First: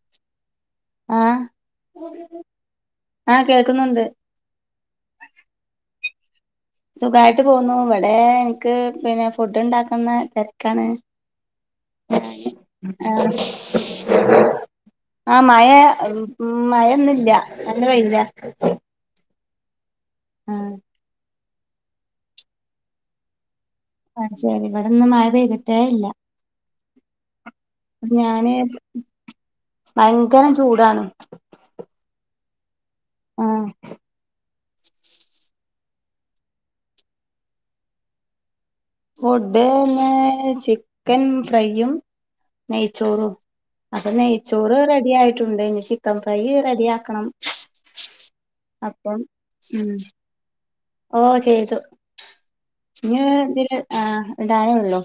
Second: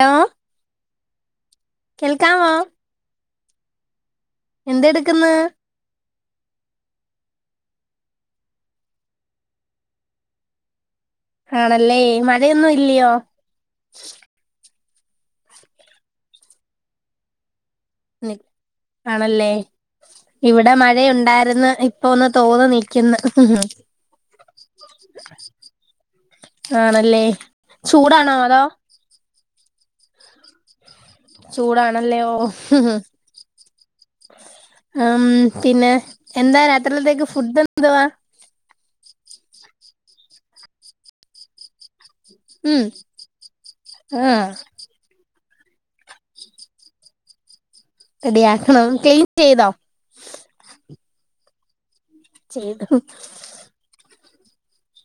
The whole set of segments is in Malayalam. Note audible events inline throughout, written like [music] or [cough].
ലോ കേൾക്കാവോ ആ കേൾക്കുന്നുണ്ട്. എന്തെട്ക്ക്ന്ന് സുഖായിട്ട് പോവുന്നു ഇവിടെ ഇന്ക്ക് പിന്നെ ഫുഡ് ഉണ്ടാക്കുന്ന തെര്ക്കാണ് ആണല്ലേ മഴയൊന്നു ഇല്ലിയോ ആ മഴ മഴ ഇന്നില്ല നല്ല വെയിലാ നി- ആണല്ലേ ഇവിടെ മഴയുണ്ടാ ഇന്ന് ഇപ്പൊ ഒന്ന് തോന്ന് നിക്കിന്ന് അത് ശരി ഇവട്ന്ന് മഴ പെയ്തിട്ടേല്ല ആണല്ലേ ചൂടാണോ ഞാന് അതോ ഭയങ്കരം ചൂടാണ് ചൂടാണല്ലേ ഓ ആ ഉം പിന്നെ എന്താ രാത്രിലത്തേക്ക് ഫുഡ് എന്തുവാ? ഫുഡ് ഇന്ന് ചിക്കൻ ഫ്രൈയും ഉം നെയ്ച്ചോറും അപ്പം ആ നെയ്ച്ചോറ് റെഡിയായി ട്ടുണ്ട് ഇനി ചിക്കൻ ഫ്രൈ റെഡിയാക്കണം റെഡി ആക്കണം ക്ളീൻ ചെയ്തോ? ഉം ഓ ചെയ്തു ചെയ്തു ഇഞ്ഞ് ഇതില് ആ ഇടാനെള്ളു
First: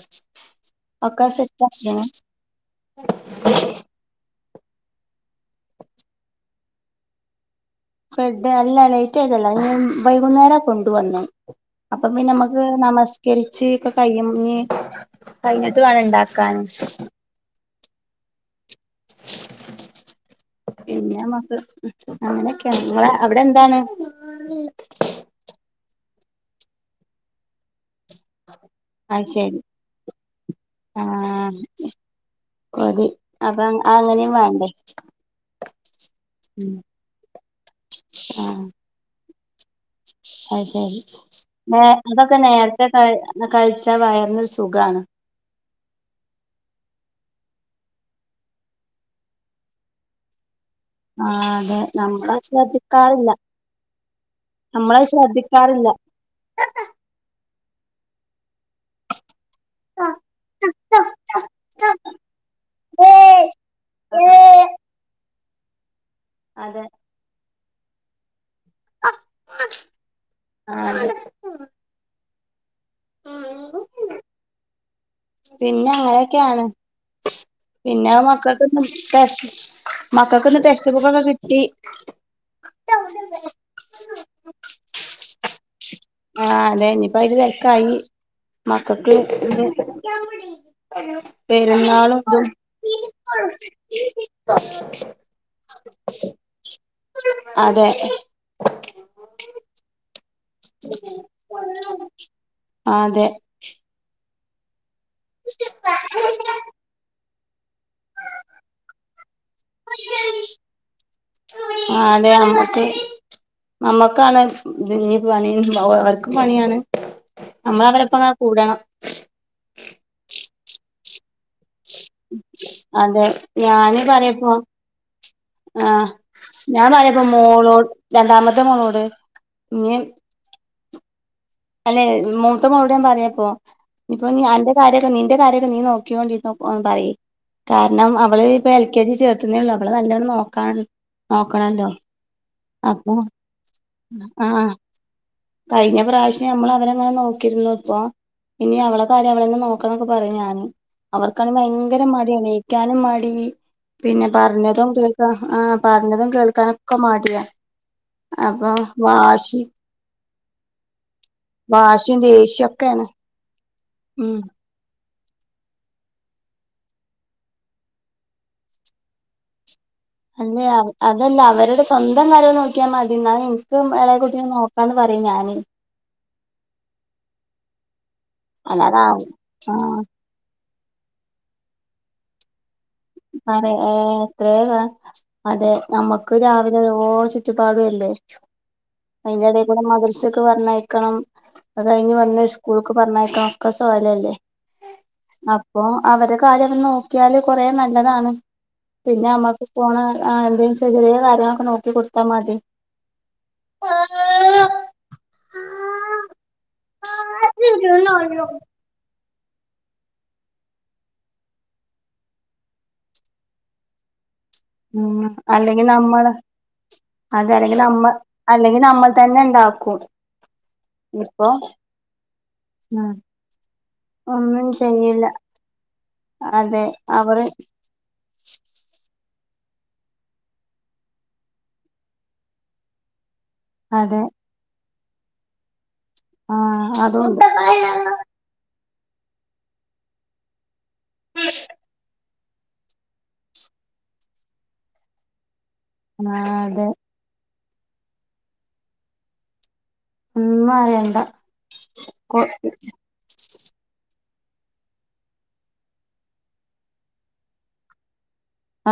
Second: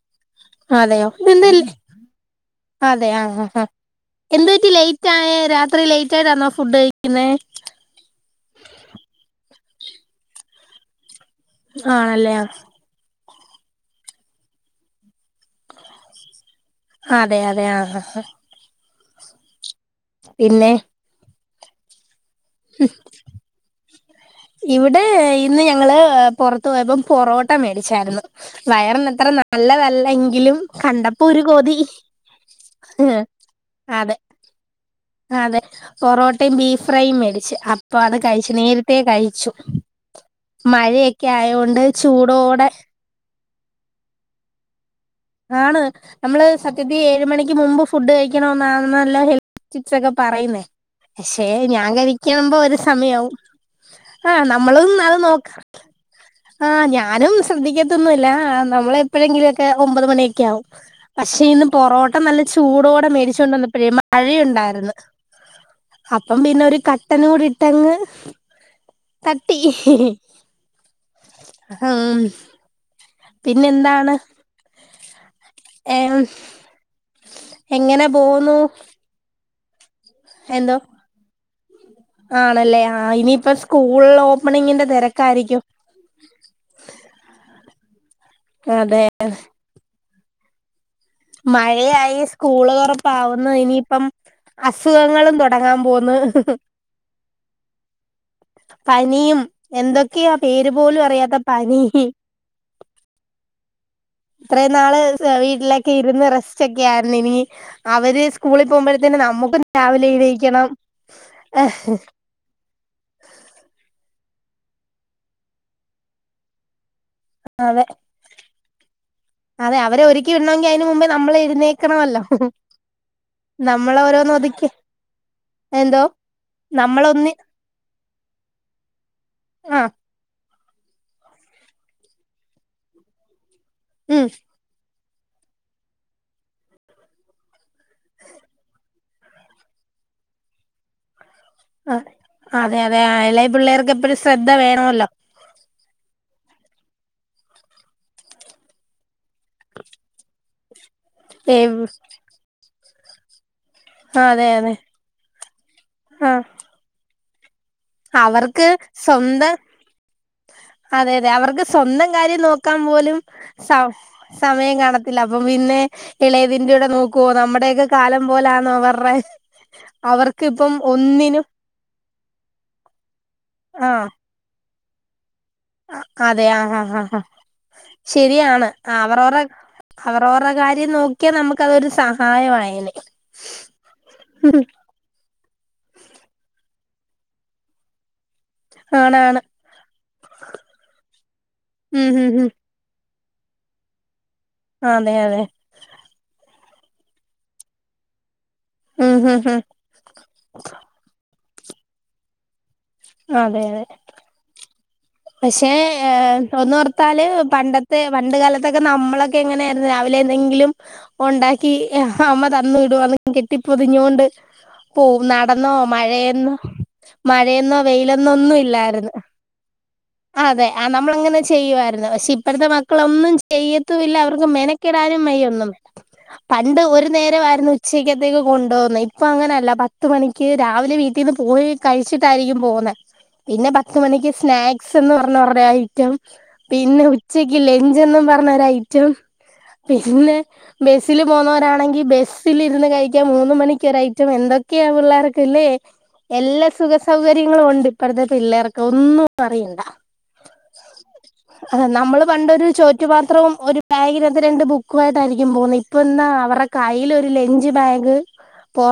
അതെയോ [unintelligible] അതെ ആ ആ ആ എന്ത് പറ്റി ലൈറ്റായേ രാത്രി ലൈറ്റായിട്ടാന്നോ ഫുഡ് കഴിക്കിന്നേ? [unintelligible] അല്ല ലൈറ്റായതല്ല ഉം വൈകുന്നേരാ കൊണ്ടു വന്നേ അപ്പം പിന്ന ആണല്ലേ ആ. മ്മക്ക് നമസ് കെഴിച്ച് ഒക്കെ കയിഞ്ഞ് കഴിഞ്ഞിട്ട് വാണം ഇണ്ടാക്കാൻ അതെ അതെ ആ ആ [unintelligible] പിന്നെമ്മക്ക് [unintelligible] ഹ് ഇവിടെ ഇന്ന് ഞങ്ങള് പൊറത്ത് പോയപ്പം പൊറോട്ട മേടി ച്ചായിരുന്നു. അത് വയറ്ന്നത്ര ശരി നല്ലതല്ലെങ്കിലും കണ്ടപ്പോ ഒരു ആഹ് കൊതി ഒരു ഏ അപ്പൊ അതെ അങ്ങനെയും വേണ്ടേ അതെ പൊറോട്ടയും ഉം ബീഫ് ഫ്രൈയും മേടിച്ച് അപ്പൊ അത് കഴിച്ച് നേരത്തേ ക കഴിച്ചു അയ് ശരി മഴയൊക്കെ നേ ആയോണ്ട് അതൊക്കെ ചൂടോടെ നേരത്തെ ക എന്നാ കഴിച്ചാ വയറിന്നരു സുഖമാണ് ആണ് നമ്മള് സത്യത്തിൽ ഏഴ് മണിക്ക് മുമ്പ് ഫുഡ് കഴിക്കണോനെന്നാണല്ലോ ഹെൽത്ത് ടിപ്സ് ഒക്കെ പറയുന്നേ പക്ഷെ ആഹ് അതെ ഞാൻ നമ്മളത് കഴിക്കമ്പോ ഒരു ശ്രദ്ധിക്കാറില്ല സമയാവും ആഹ് നമ്മളോന്നും നമ്മളത് അത് നോക്കാറില്ല ശ്രദ്ധിക്കാറില്ല ആഹ് ഞാനും ശ്രദ്ധിക്കാത്തൊന്നുമല്ല നമ്മളെപ്പോഴെങ്കിലും ഒക്കെ ഒമ്പത് മണിയൊക്കെ ആകും പക്ഷേ ഇന്ന് പൊറോട്ട നല്ല ചൂടോടെ മേടിച്ചൊണ്ടന്ന പ്പഴേ മഴയുണ്ടാരിന്ന്. അപ്പം പിന്നെ ഒരു അതെ കട്ടനൂടി ട്ടങ്ങ് തട്ടി. ഹ് ഹ് ആഹ്. ഹ്മ്. പിന്നെന്താണ്? പിന്നെ ഏഹ് അങ്ങനെയൊക്കെയാണ് എങ്ങനെ പിന്നെ പോവുന്നു മക്കൾക്ക മക്കക്കിന്ന് എന്തോ ടെസ്റ്റ്‌ ബുക്കൊക്കെ കി ഇ ആണല്ലേ ആ ഇനിയിപ്പ സ്കൂൾ ഓപ്പണിങ്ങിന്റെ തിരക്കായിരിക്കും ആ അതെ ഇനിയിപ്പോ അതില് തിരക്കായി അതെ മക്കൾക്ക് അതെ. [unintelligible] പെരുന്നാളും മഴയായി ഇതും സ്കൂള് തുറപ്പാവുന്നു ഇനിയിപ്പം അസുഖങ്ങളും തുടങ്ങാൻ പോന്ന് അതെ പനിയും എന്തൊക്കെയാ പേര് പോലും അറിയാത്ത പനി അതെ ഇത്രയും നാള് വീട്ടിലൊക്കെ ഇരുന്ന് റെസ്റ്റ് ഒക്കെ ആയിരുന്നു ഇനി അവര് സ്കൂളിൽ പോകുമ്പോഴത്തേന് നമ്മുക്കും രാവിലെ എണീക്കണം നമ്മക് ക്കാണ് ഇത് ഇനി പനി ഉണ്ടാവ അവർക്കു പണിയാണ് അതെ നമ്മളവരപ്പ കൂടണം അതെ അവരെ ഒരുക്കി വിടണമെങ്കി അതിന് മുമ്പേ നമ്മൾ ഇരുന്നേ അതെ നമ്മള് ഞാന് ഓരോന്ന് പറയപ്പോ ഒതുക്കി എന്തോ ആഹ് ഞാൻ പറയപ്പോ നമ്മളൊന്നി മോളോട് രണ്ടാമത്തെ മോളോട് ആഹ് ഇ അല്ലെ മൂത്തമോളോട് പറയാപ്പൊ ഉം ഇപ്പൊ ഞാന്റെ കാര്യ നീന്റെ കാര്യൊക്കെ നീ നോക്കിണ്ടിരിനോ പറയ് കാരണം അവള് ഇപ്പൊ എൽ കെ ജി ചേർത്തുന്നേള്ളൂ അവള് നല്ലോണം നോക്കാൻ നോക്കണല്ലോ ആഹ് അതെ അതെ അപ്പൊ ഇളയ പിള്ളേർക്ക് എപ്പയും ശ്രദ്ധ ആഹ് വേണല്ലോ കഴിഞ്ഞ പ്രാവശ്യം നമ്മൾ അവരെങ്ങനെ നോക്കിരുന്നു ഇപ്പൊ ഇനി അവളെ കാര്യങ്ങൾ നോക്കണൊക്കെ പറയും ഞാന് അവർക്കാണെ ഏ ഭയങ്കര മടിയാണ് [unintelligible] പിന്നെ അതെ അതെ പറഞ്ഞതും കേൾക്കാൻ ആഹ് പറഞ്ഞതും ആഹ് കേൾക്കാനൊക്കെ മടിയാ അവർക്ക് അപ്പൊ സ്വന്തം വാശി അതെ അതെ അവർക്ക് സ്വന്തം വാശിയും കാര്യം നോക്കാൻ ദേഷ്യൊക്കെയാണ് പോലും സ ഉം സമയം കാണ ത്തില്ല അപ്പം പിന്നെ ഇളയതിന്റെ ഉടെ നോക്കുവോ നമ്മുടെയൊക്കെ കാലം പോലാന്നോ അവർടെ അല്ലെ അതല്ല അവരുടെ സ്വന്തം കാര്യം നൊ ക്കിയ മതീ ന്നാ എനിക്കും ആഹ് ഇളയ കുഞ്ഞിനെ നോ നോക്കാന്ന് പറയും ഞാന് അതെ ആഹ് ആഹ് ആഹ് ശരിയാണ് അല്ലാതെ അവറോർട ആഹ് അവറോർട കാര്യം നോക്കിയാൽ നമുക്ക് അതൊരു സഹായമായെനേ പറ ഏ എത്രയ അതെ നമ്മുക്ക് രാവിലെ ഇത് ഓരോ ചുറ്റുപാടും അല്ലേ ആണാണ് അതിന്റെടെക്കൂടെ മദ്രസ്ക്ക് പറഞ്ഞയ്ക്കണം അത് ഉം കഴിഞ്ഞ് ഉം വന്ന് ഉം സ്ക്കൂൾക്ക് പറഞ്ഞ ഒക്കെ സൊയലല്ലെ അതെ അതെ അപ്പൊ അവരെ കാര്യം ഒന്ന് നോക്കിയാല് കൊറേ നല്ലതാണ് ഉം പിന്നെ ഉം ഉം അമ്മക്ക് പോണ അ എന്തേലും ചെറിയ ചെറിയ കാര്യം നോക്കി കൊടുത്താ മതി അതെ അതെ പക്ഷേ, ഒന്നോർത്താല് പണ്ടത്തെ പണ്ടുകാലത്തൊക്കെ നമ്മള് എങ്ങനെയായിരുന്നു, രാവിലെ എന്തെങ്കിലും ഉണ്ടാക്കി, അമ്മതന്നു വിടും. അതൊക്കെ കെട്ടിപ്പൊതിഞ്ഞോണ്ട് ഉം.. പോവും നടന്നോ അല്ലെങ്കിൽ നമ്മള് മഴയെന്നോ മഴയെന്നോ അതല്ലെങ്കിൽ നമ്മ അല്ലെങ്കിൽ നമ്മൾ തന്നെ ഉണ്ടാക്കും ആ.. അതെ ആ.. നമ്മൾ അങ്ങനെ ഇപ്പൊ ചെയ്യുമായിരുന്നു. പക്ഷേ ഉം, ഇപ്പളത്തെമക്കളൊന്നും ചെയ്യത്തുമില്ല, അവർക്ക് ഒന്നും ചെയ്യില്ല മെനക്കിടാനുംവയ്യ ഒന്നും പണ്ട് അതെ അവര് ഒരുനേരമായിരുന്നു ഉച്ചക്കത്തേക്ക് കൊണ്ടു പോകുന്നേ. ഇപ്പമങ്ങനെയല്ല. പത്ത് മണിക്ക് രാവിലെ വീട്ടീന്ന് പോയി കഴിച്ചിട്ടായിരിക്കും പോന്നെ പിന്നെ അതെ പത്തുമണിക്ക് സ്നാക് സെന്ന് പറഞ്ഞവരുടെ ബാഗി റ്റം, ആ പിന്നെ അതുണ്ട് ഉച്ചക്ക് ലഞ്ചെന്നും പറഞ്ഞൊരൈറ്റം റ്റം. പിന്നെബസ്സില്‌പോ ന്നോരാണെങ്കിൽ ബസ്സിലിരുന്ന് കഴിക്കാൻ മൂന്ന മണിക്കൊരൈറ്റം എന്തൊക്കെയാ പിള്ളേർക്ക്ല്ലേ ആ അതെ എല്ലാസുഖസൗഹര്യങ്ങ നമ്മള്പണ്ട് ഇപ്പളത്തെ പിള്ളേർക്കൊന്നും പറയണ്ട ഒന്നും അറിയണ്ട അത്‌ കൊ നമ്മൾപണ്ടൊരു ചോറ്റുപാത്രവും, ഒരു ബാഗിനകത്ത് രണ്ട് ബുക്കുമായിട്ടായിരിക്കും പോകുന്നത്. ഇപ്പ എന്താ അവരുടെ കയ്യിൽ ഒരു ലെഞ്ച് ബാഗ്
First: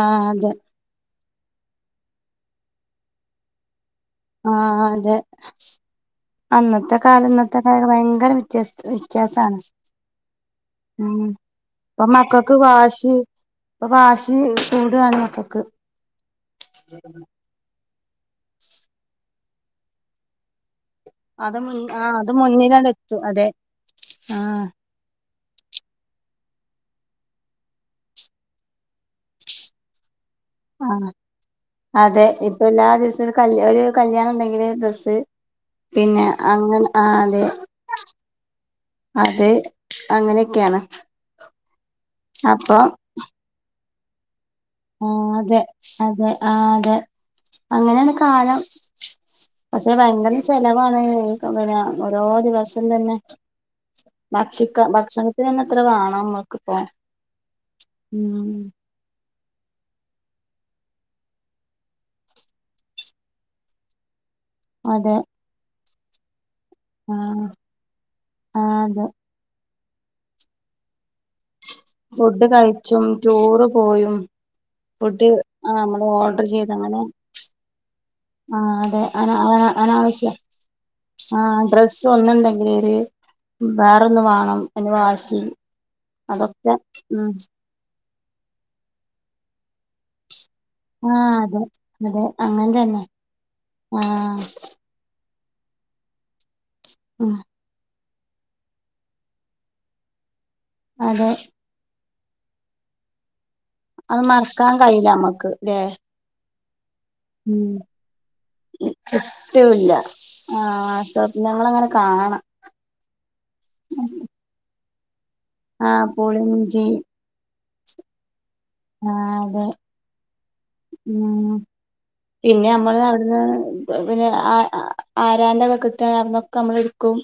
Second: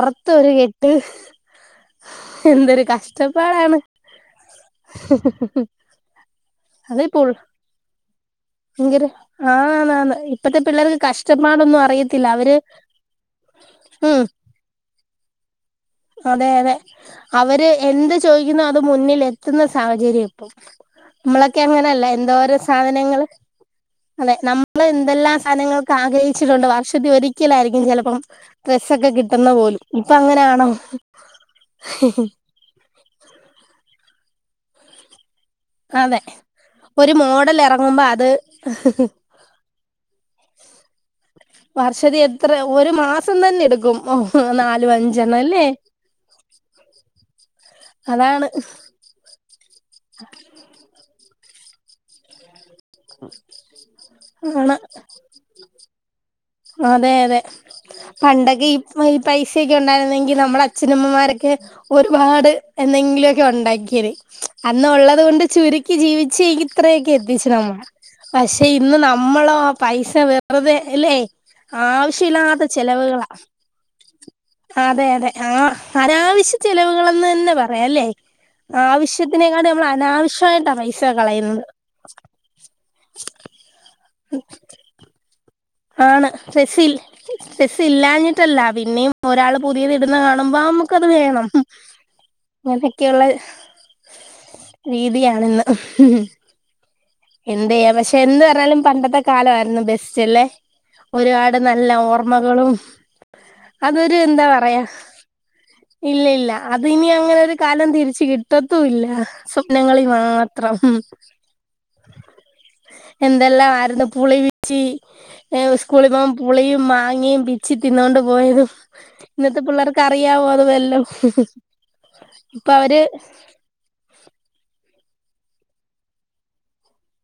ആഹ് അതെ ഒരുഎട്ട് എന്തൊരു കഷ്ടപ്പാടാണ്. അ.. ആ.. അതെ അന്നത്തെകാലം അതിപ്പോൾ ഇന്നത്തെകാലം ഭയങ്കര വ്യത്യ.. ഭയങ്കര വ്യത്യാസമാണ്. ആന്നാന്ന് ഇപ്പത്തെ പിള്ളേർക്ക് ഉം.. കഷ്ടപ്പാടൊന്നും അറിയത്തില്ല അവര് ഇപ്പൊ വാശി ഇപ്പൊ ഉം വാശി കൂടുവാണ് മക്കൾക്ക്. എന്ത്സ് ചോദിക്കുന്നു അത് മുന്നില് എത്തുന്ന ഒരു സാഹചര്യം. പ്പേ അത് നമ്മളൊക്കെ മുൻ അങ്ങനെയല്ല ആഹ് അത് എന്തോര മുന്നിലണ്ട് സാധനങ്ങള് എത്തും അതെ അതെ ആഹ് നമ്മളെന്തെല്ലാംസാ അനങ്ങൾക്ക് ആഗ്രഹിച്ചിട്ടുണ്ട്. വർഷത്തിൽ ഒരിക്കലായിരിക്കും ചിലപ്പം ഡ്രസ്സൊക്കെ കിട്ടുന്ന പോലും, ഉം.. ആ.. അ.. അ.. അതെ ഇപ്പൊ എല്ലാ ദിവസവും കല്ലു ഒരു കല്യാണമുണ്ടെങ്കില്, ഡ്രസ്സ് അതെ പിന്നെ അങ്ങ്.. ആ.. ഒരു അതെ, മോഡൽ ഇറങ്ങുമ്പോ അത് അതെ അങ്ങനെയൊക്കെയാണ് വർഷത്തിലെത്ര ഒരു മാസം തന്നെ എടുക്കും. ഓ നാലും ഉം... അഞ്ചെണ്ണം അല്ലേ അതെയതെ ആ.. അതെ അങ്ങനെയാണ് അതാണ് കാലം. പക്ഷേ ഭയങ്കര ചെലവാണ്. അങ്ങനെയോരോ ദിവസം അതന്നെ ഭക്ഷിക്ക ആണ് ഭക്ഷണത്തിനൊന്നിത്ര വാ നമ്മൾ അതെ അതെ പണ്ടൊക്കെ ഇ [inaudible] പൈസ അന്ന് അതെ ഉള്ളതുകൊണ്ട് ചുരു ജീവിച്ച അത്രയൊക്കെ ആ എത്തിച്ച നമ്മൾ പക്ഷെ ഇന്ന് അതെ നമ്മളോ പൈസ വെറുതെ ല്ലേ ഫുഡ് ആവശ്യമില്ലാത്ത കഴിച്ചും ചെലവുകളാ ടൂറ് പോയും അതെ ഫുഡ് അതെ ആ നമ്മള് ഓർഡർ അനാവശ്യ ചെയ്ത് അങ്ങനെ ചെലവുകെന്ന് തന്നെ പറയാംല്ലേ ആ അതെ അനാവശ്യ അനാവശ്യമായിട്ടാ പൈസ ആ കളയുന്നത് ഡ്രസ്സ് ഒന്ന് ണ്ടങ്കിലും വെ റൊന്ന് വേണം ഐന് വാശി ആണ് അതൊക്കെ ഫെസിൽ ഉം ഫെസിൽ ഇല്ലാഞ്ഞിട്ടല്ല പിന്നെ ഒരാൾ പുതിയ ഇടുന്നത് കാണു ണുമ്പോ നമുക്കത് ആ വേണം അതെ അതെ അങ്ങനെ തന്നെ അങ്ങനെയൊക്കെയുള്ള ആ രീതിയാണ്. [unintelligible] ഉം എന്തെയ്യാൻ [unintelligible] എന്ത് പറഞ്ഞാലും പണ്ടത്തെ കാലമായിരുന്നു ബെസ്റ്റ് അല്ലേ? അതെ ഒരുപാട് നല്ല ഓർ മകളും അതൊരു അത് എന്താ മറക്കാൻ പറയാ കഴിയില്ല നമ്മക്ക് ല്ലേ ഇല്ല ഇല്ല അതിനി അങ്ങനെ ഒരു ഉം കാലം തിരിച്ച് കിട്ടത്തുല്ല പറ്റൂല്ല സ്വപ്നങ്ങളിൽ ആ മാത്രം. സ്വപ്നങ്ങളങ്ങനെ കാണാം എന്തെല്ലാം ആയിരുന്നു പുളി പി ച്ചി ആ സ്കൂളിൽ പോകുമ്പം പുളിയും പുളിഞ്ചി മാങ്ങയും പിച്ചി തിന്നോണ്ട് പോയതും ആഹ് ഇന്നത്തെ അതെ പിള്ളേർക്ക് അറിയാവോ? അത് വല്ലോം ഉം പിന്നെ ഇപ്പൊ നമ്മള് അവര് അവിടുന്ന് പിന്നെ ആ ആ ആരാന്റെത് കിട്ട അതിന്നൊക്കെ നമ്മള് എടുക്കും.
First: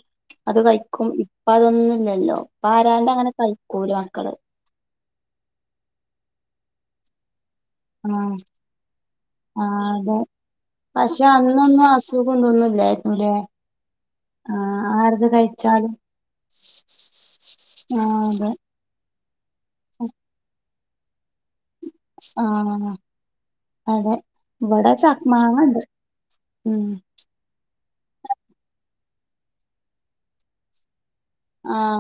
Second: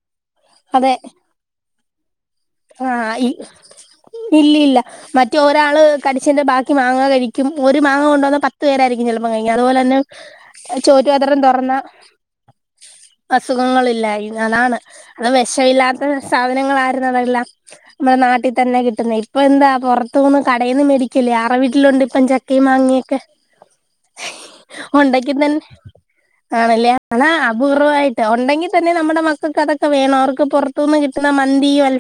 അത് കഴിക്കും ഇപ്പതൊന്ന് ഇല്ലല്ലോ ആ ഇല്ലില്ല മറ്റേ ഒരാള് കടിച്ചന്റെ ബാക്കി മാങ്ങ കഴി ഒരു മാങ്ങ കൊണ്ട വന്ന ആഹ് പത്തു പേരായിരിക്കും ചിലപ്പം കഴിക്കാ, അതുപോലെ ആഹ് തന്നെ അതെ പക്ഷെ ചോറ്റുപാത്രം തുറന്ന അന്നൊന്നും അസുഖം ഇതൊന്നും ഇല്ലായിരുന്നുല്ലേ അസുഖങ്ങളില്ലായി അതാണ് ആഹ് ആരത് അന്ന് കഴിച്ചാലും വിഷമില്ലാത്ത സാധനങ്ങളായിരുന്നതെല്ലാം. മ്മളെ ആഹ് അതെ നാട്ടിൽ തന്നെ കിട്ടുന്ന ഇപ്പൊ എന്താ പുറത്തുന്ന് ക കടയിന്ന് മേടിക്കല് [unintelligible] ട്ടിലുണ്ട് ഇപ്പ ചക്കയും ആഹ് മാങ്ങയൊക്കെ അതെ ഇവിടെ ചക്ക ഉണ്ടെങ്കി തന്നെ മാങ്ങണ്ട് ഉം ആണല്ലേ ആ അപൂർവാ ഉണ്ടങ്കിൽ തന്നെ നമ്മുടെ മക്കൾക്ക് അതൊക്കെ വേണോ അവർക്ക് പുറത്തുനിന്ന് കി ട്ടുന്ന മന്തിയോ അൽ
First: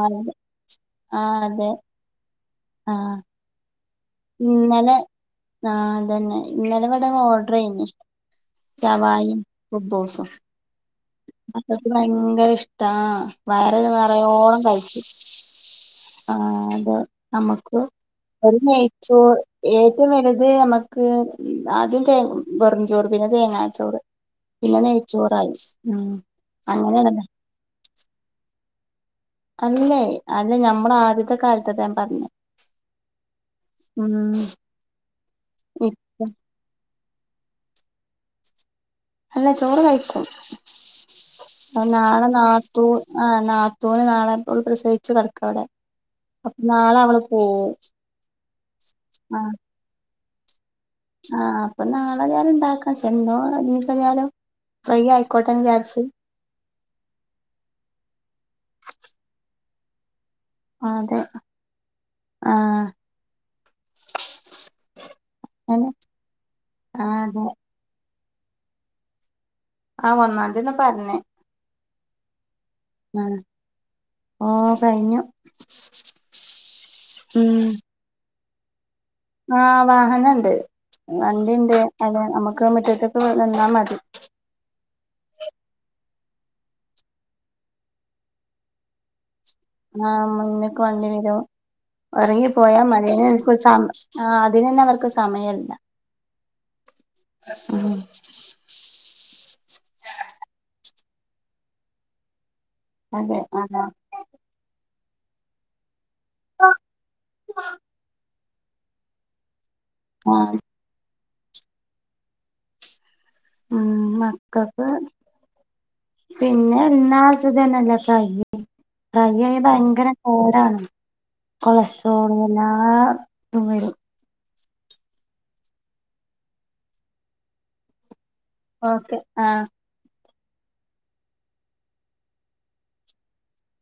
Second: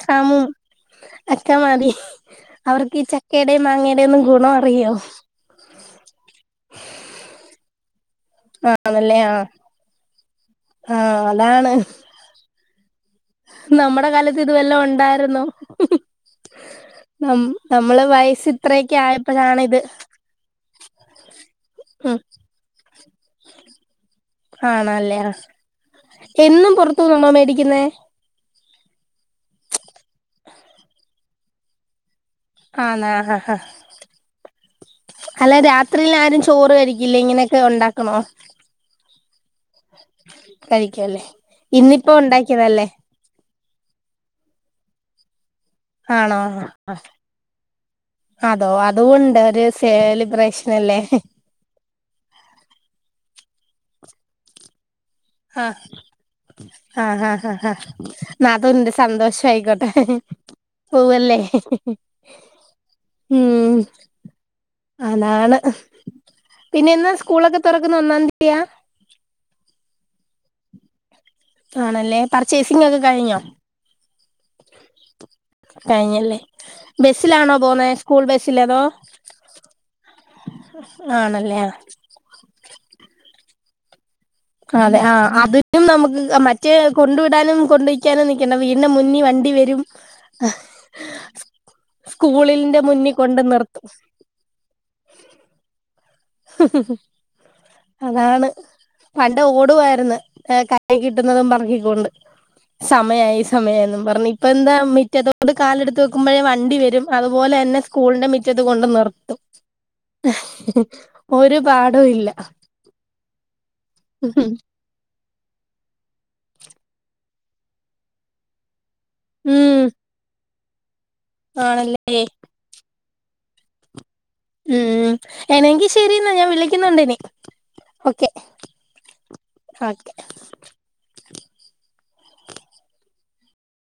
ആ അതെ. അവർക്ക് ഈ ആഹ് ചക്കയുടെയും മാ ങ്ങയും ഇന്നലെ ആ അതന്നെ ഇന്നലെ ഇവിട ഓർഡർ ചെയ്യുന്നു. ആണല്ലേ ആ ഷവായും കുബ്ബുസും ആ അതാണ് അതക്കെ ഭയങ്കര ഇഷ് ആ വയറ് നമ്മുടെ കാലത്ത് ഇത് നിറയോളം വല്ലോം കഴിച്ചു ഉണ്ടായിരുന്നോ ആ അത് നം നമുക്ക് നമ്മള് വയസ്സ് ഒരു നേ ഇത്രയൊക്കെ സോ ആയപ്പോഴാണ് ഇത് ഏറ്റവും വലുത് നമുക്ക് ആദ്യത്തെ ഉം ചോറ് പിന്നെ തേങ്ങ ചോറ് ആണല്ലേ എന്നും അങ്ങനെയാണല്ലേ പുറത്തുന്നണോ മേടിക്കുന്നേ അല്ലേ അല്ല ഞമ്മള ആദ്യത്തെ കാലത്ത് ഞാൻ പറഞ്ഞ ആന്ന് ആ ഹ് ഹ അല്ല രാത്രിയിൽ ഇപ്പ ആരും ചോറ് കഴി ഇല്ല ഇങ്ങനൊക്കെ ഒണ്ടാക്കണോ [unintelligible] ചോറ് കഴിക്കും ഇന്നിപ്പോ നാളെ നാത്തൂ ഉണ്ടാക്കിയതല്ലേ ആ നാത്തൂന് നാളെപ്പോ പ്രസവി [unintelligible] ആണോ ആ ആ അതോ അതൊണ്ട് ആ ഒരു സേല റൈസ് ആ അപ്പൊ നാളെ ഞാന് ഇണ്ടാക്കണം എന്തോ ഇപ്പ ഞാനും ആ ആ ഹ ഹ ഹാ നത്തൂന് സന്തോഷ ആയിക്കോട്ടെ ഹമ് ഹമ് അതെ പോവ്വല്ലേ ഹ് ആഹ് ഹ് ഹമ് അങ്ങനാണ് അന്നെ പിന്നൊ എന്നാ ആഹ് അതെ സ്കൂളൊക്കെ തുറക്കുന്ന ഒന്നാം തീ യാ ആ ഒന്നാതിന്ന പറഞ്ഞേ ആണല്ലേ പറ ചേസിങ് ഒക്കെ ആഹ് കഴിഞ്ഞോ ഓ കഴിഞ്ഞു കഴിഞ്ഞല്ലേ ബസ്സിലാണോ പോന്നേ സ്കൂൾ ബസ്സില് സ്സിലതോ ആ വാഹനംണ്ട് വണ്ടി ആണല്ലേ ഉണ്ട് അല്ല നമുക്ക് മുറ്റത്തേക്ക് നിന്നാൽ മതി [unintelligible] അതെ ആഹ് അതിനും നമുക്ക് മറ്റേ കൊണ്ടു വിടാനും കൊണ്ടയ്ക്കാനും നിക്കണ്ട വീടിന്റെ മുന്നിൽ വണ്ടി വരും ആഹ് മുന്നക്ക് വണ്ടി വരോ ഉറങ്ങി സ്കൂളിന്റെ പോയാ മുന്നിൽ കൊണ്ട് നിർത്തും [unintelligible] ആഹ് അതിനാന്നെ അവർക്ക് സമ്മയില്ല ഹമ് ഹമ് ഉം പണ്ട് ഓടുവായിരുന്ന് കൈ കിട്ടുന്നതും പറക്കിക്കൊണ്ട് അതെ സമയായി സമയായി അതാ അയിന്നും പറഞ്ഞ് ഇപ്പ എന്താമി മുറ്റതൊട്ട് കാലെടുത്ത് കുമ്പഴേ വണ്ടി വരും അതുപോലെ തന്നെ സ്കൂളിന്റെ മിറ മുറ്റത്ത് കൊണ്ട് നിർത്തും ഹ് ഹ ആഹ് ഹ ഹ ഒരു പാടും ഇല്ല ആ മക്കക്ക് പിന്നെ എന്നാ സുഗന്നല്ല സ കളിയായ ഉം ഭയങ്കര പാടാണ് [inaudible] ആണല്ലേ കൊളസ്ട്രോൾ എല്ലാം അതും വരും ഉം എനെങ്കിൽ ശരി എന്നാ ഞാൻ വിളിക്കുന്നുണ്ട് ഇനി ഓക്കെ ഓക്കെ ആ ഓക്കെ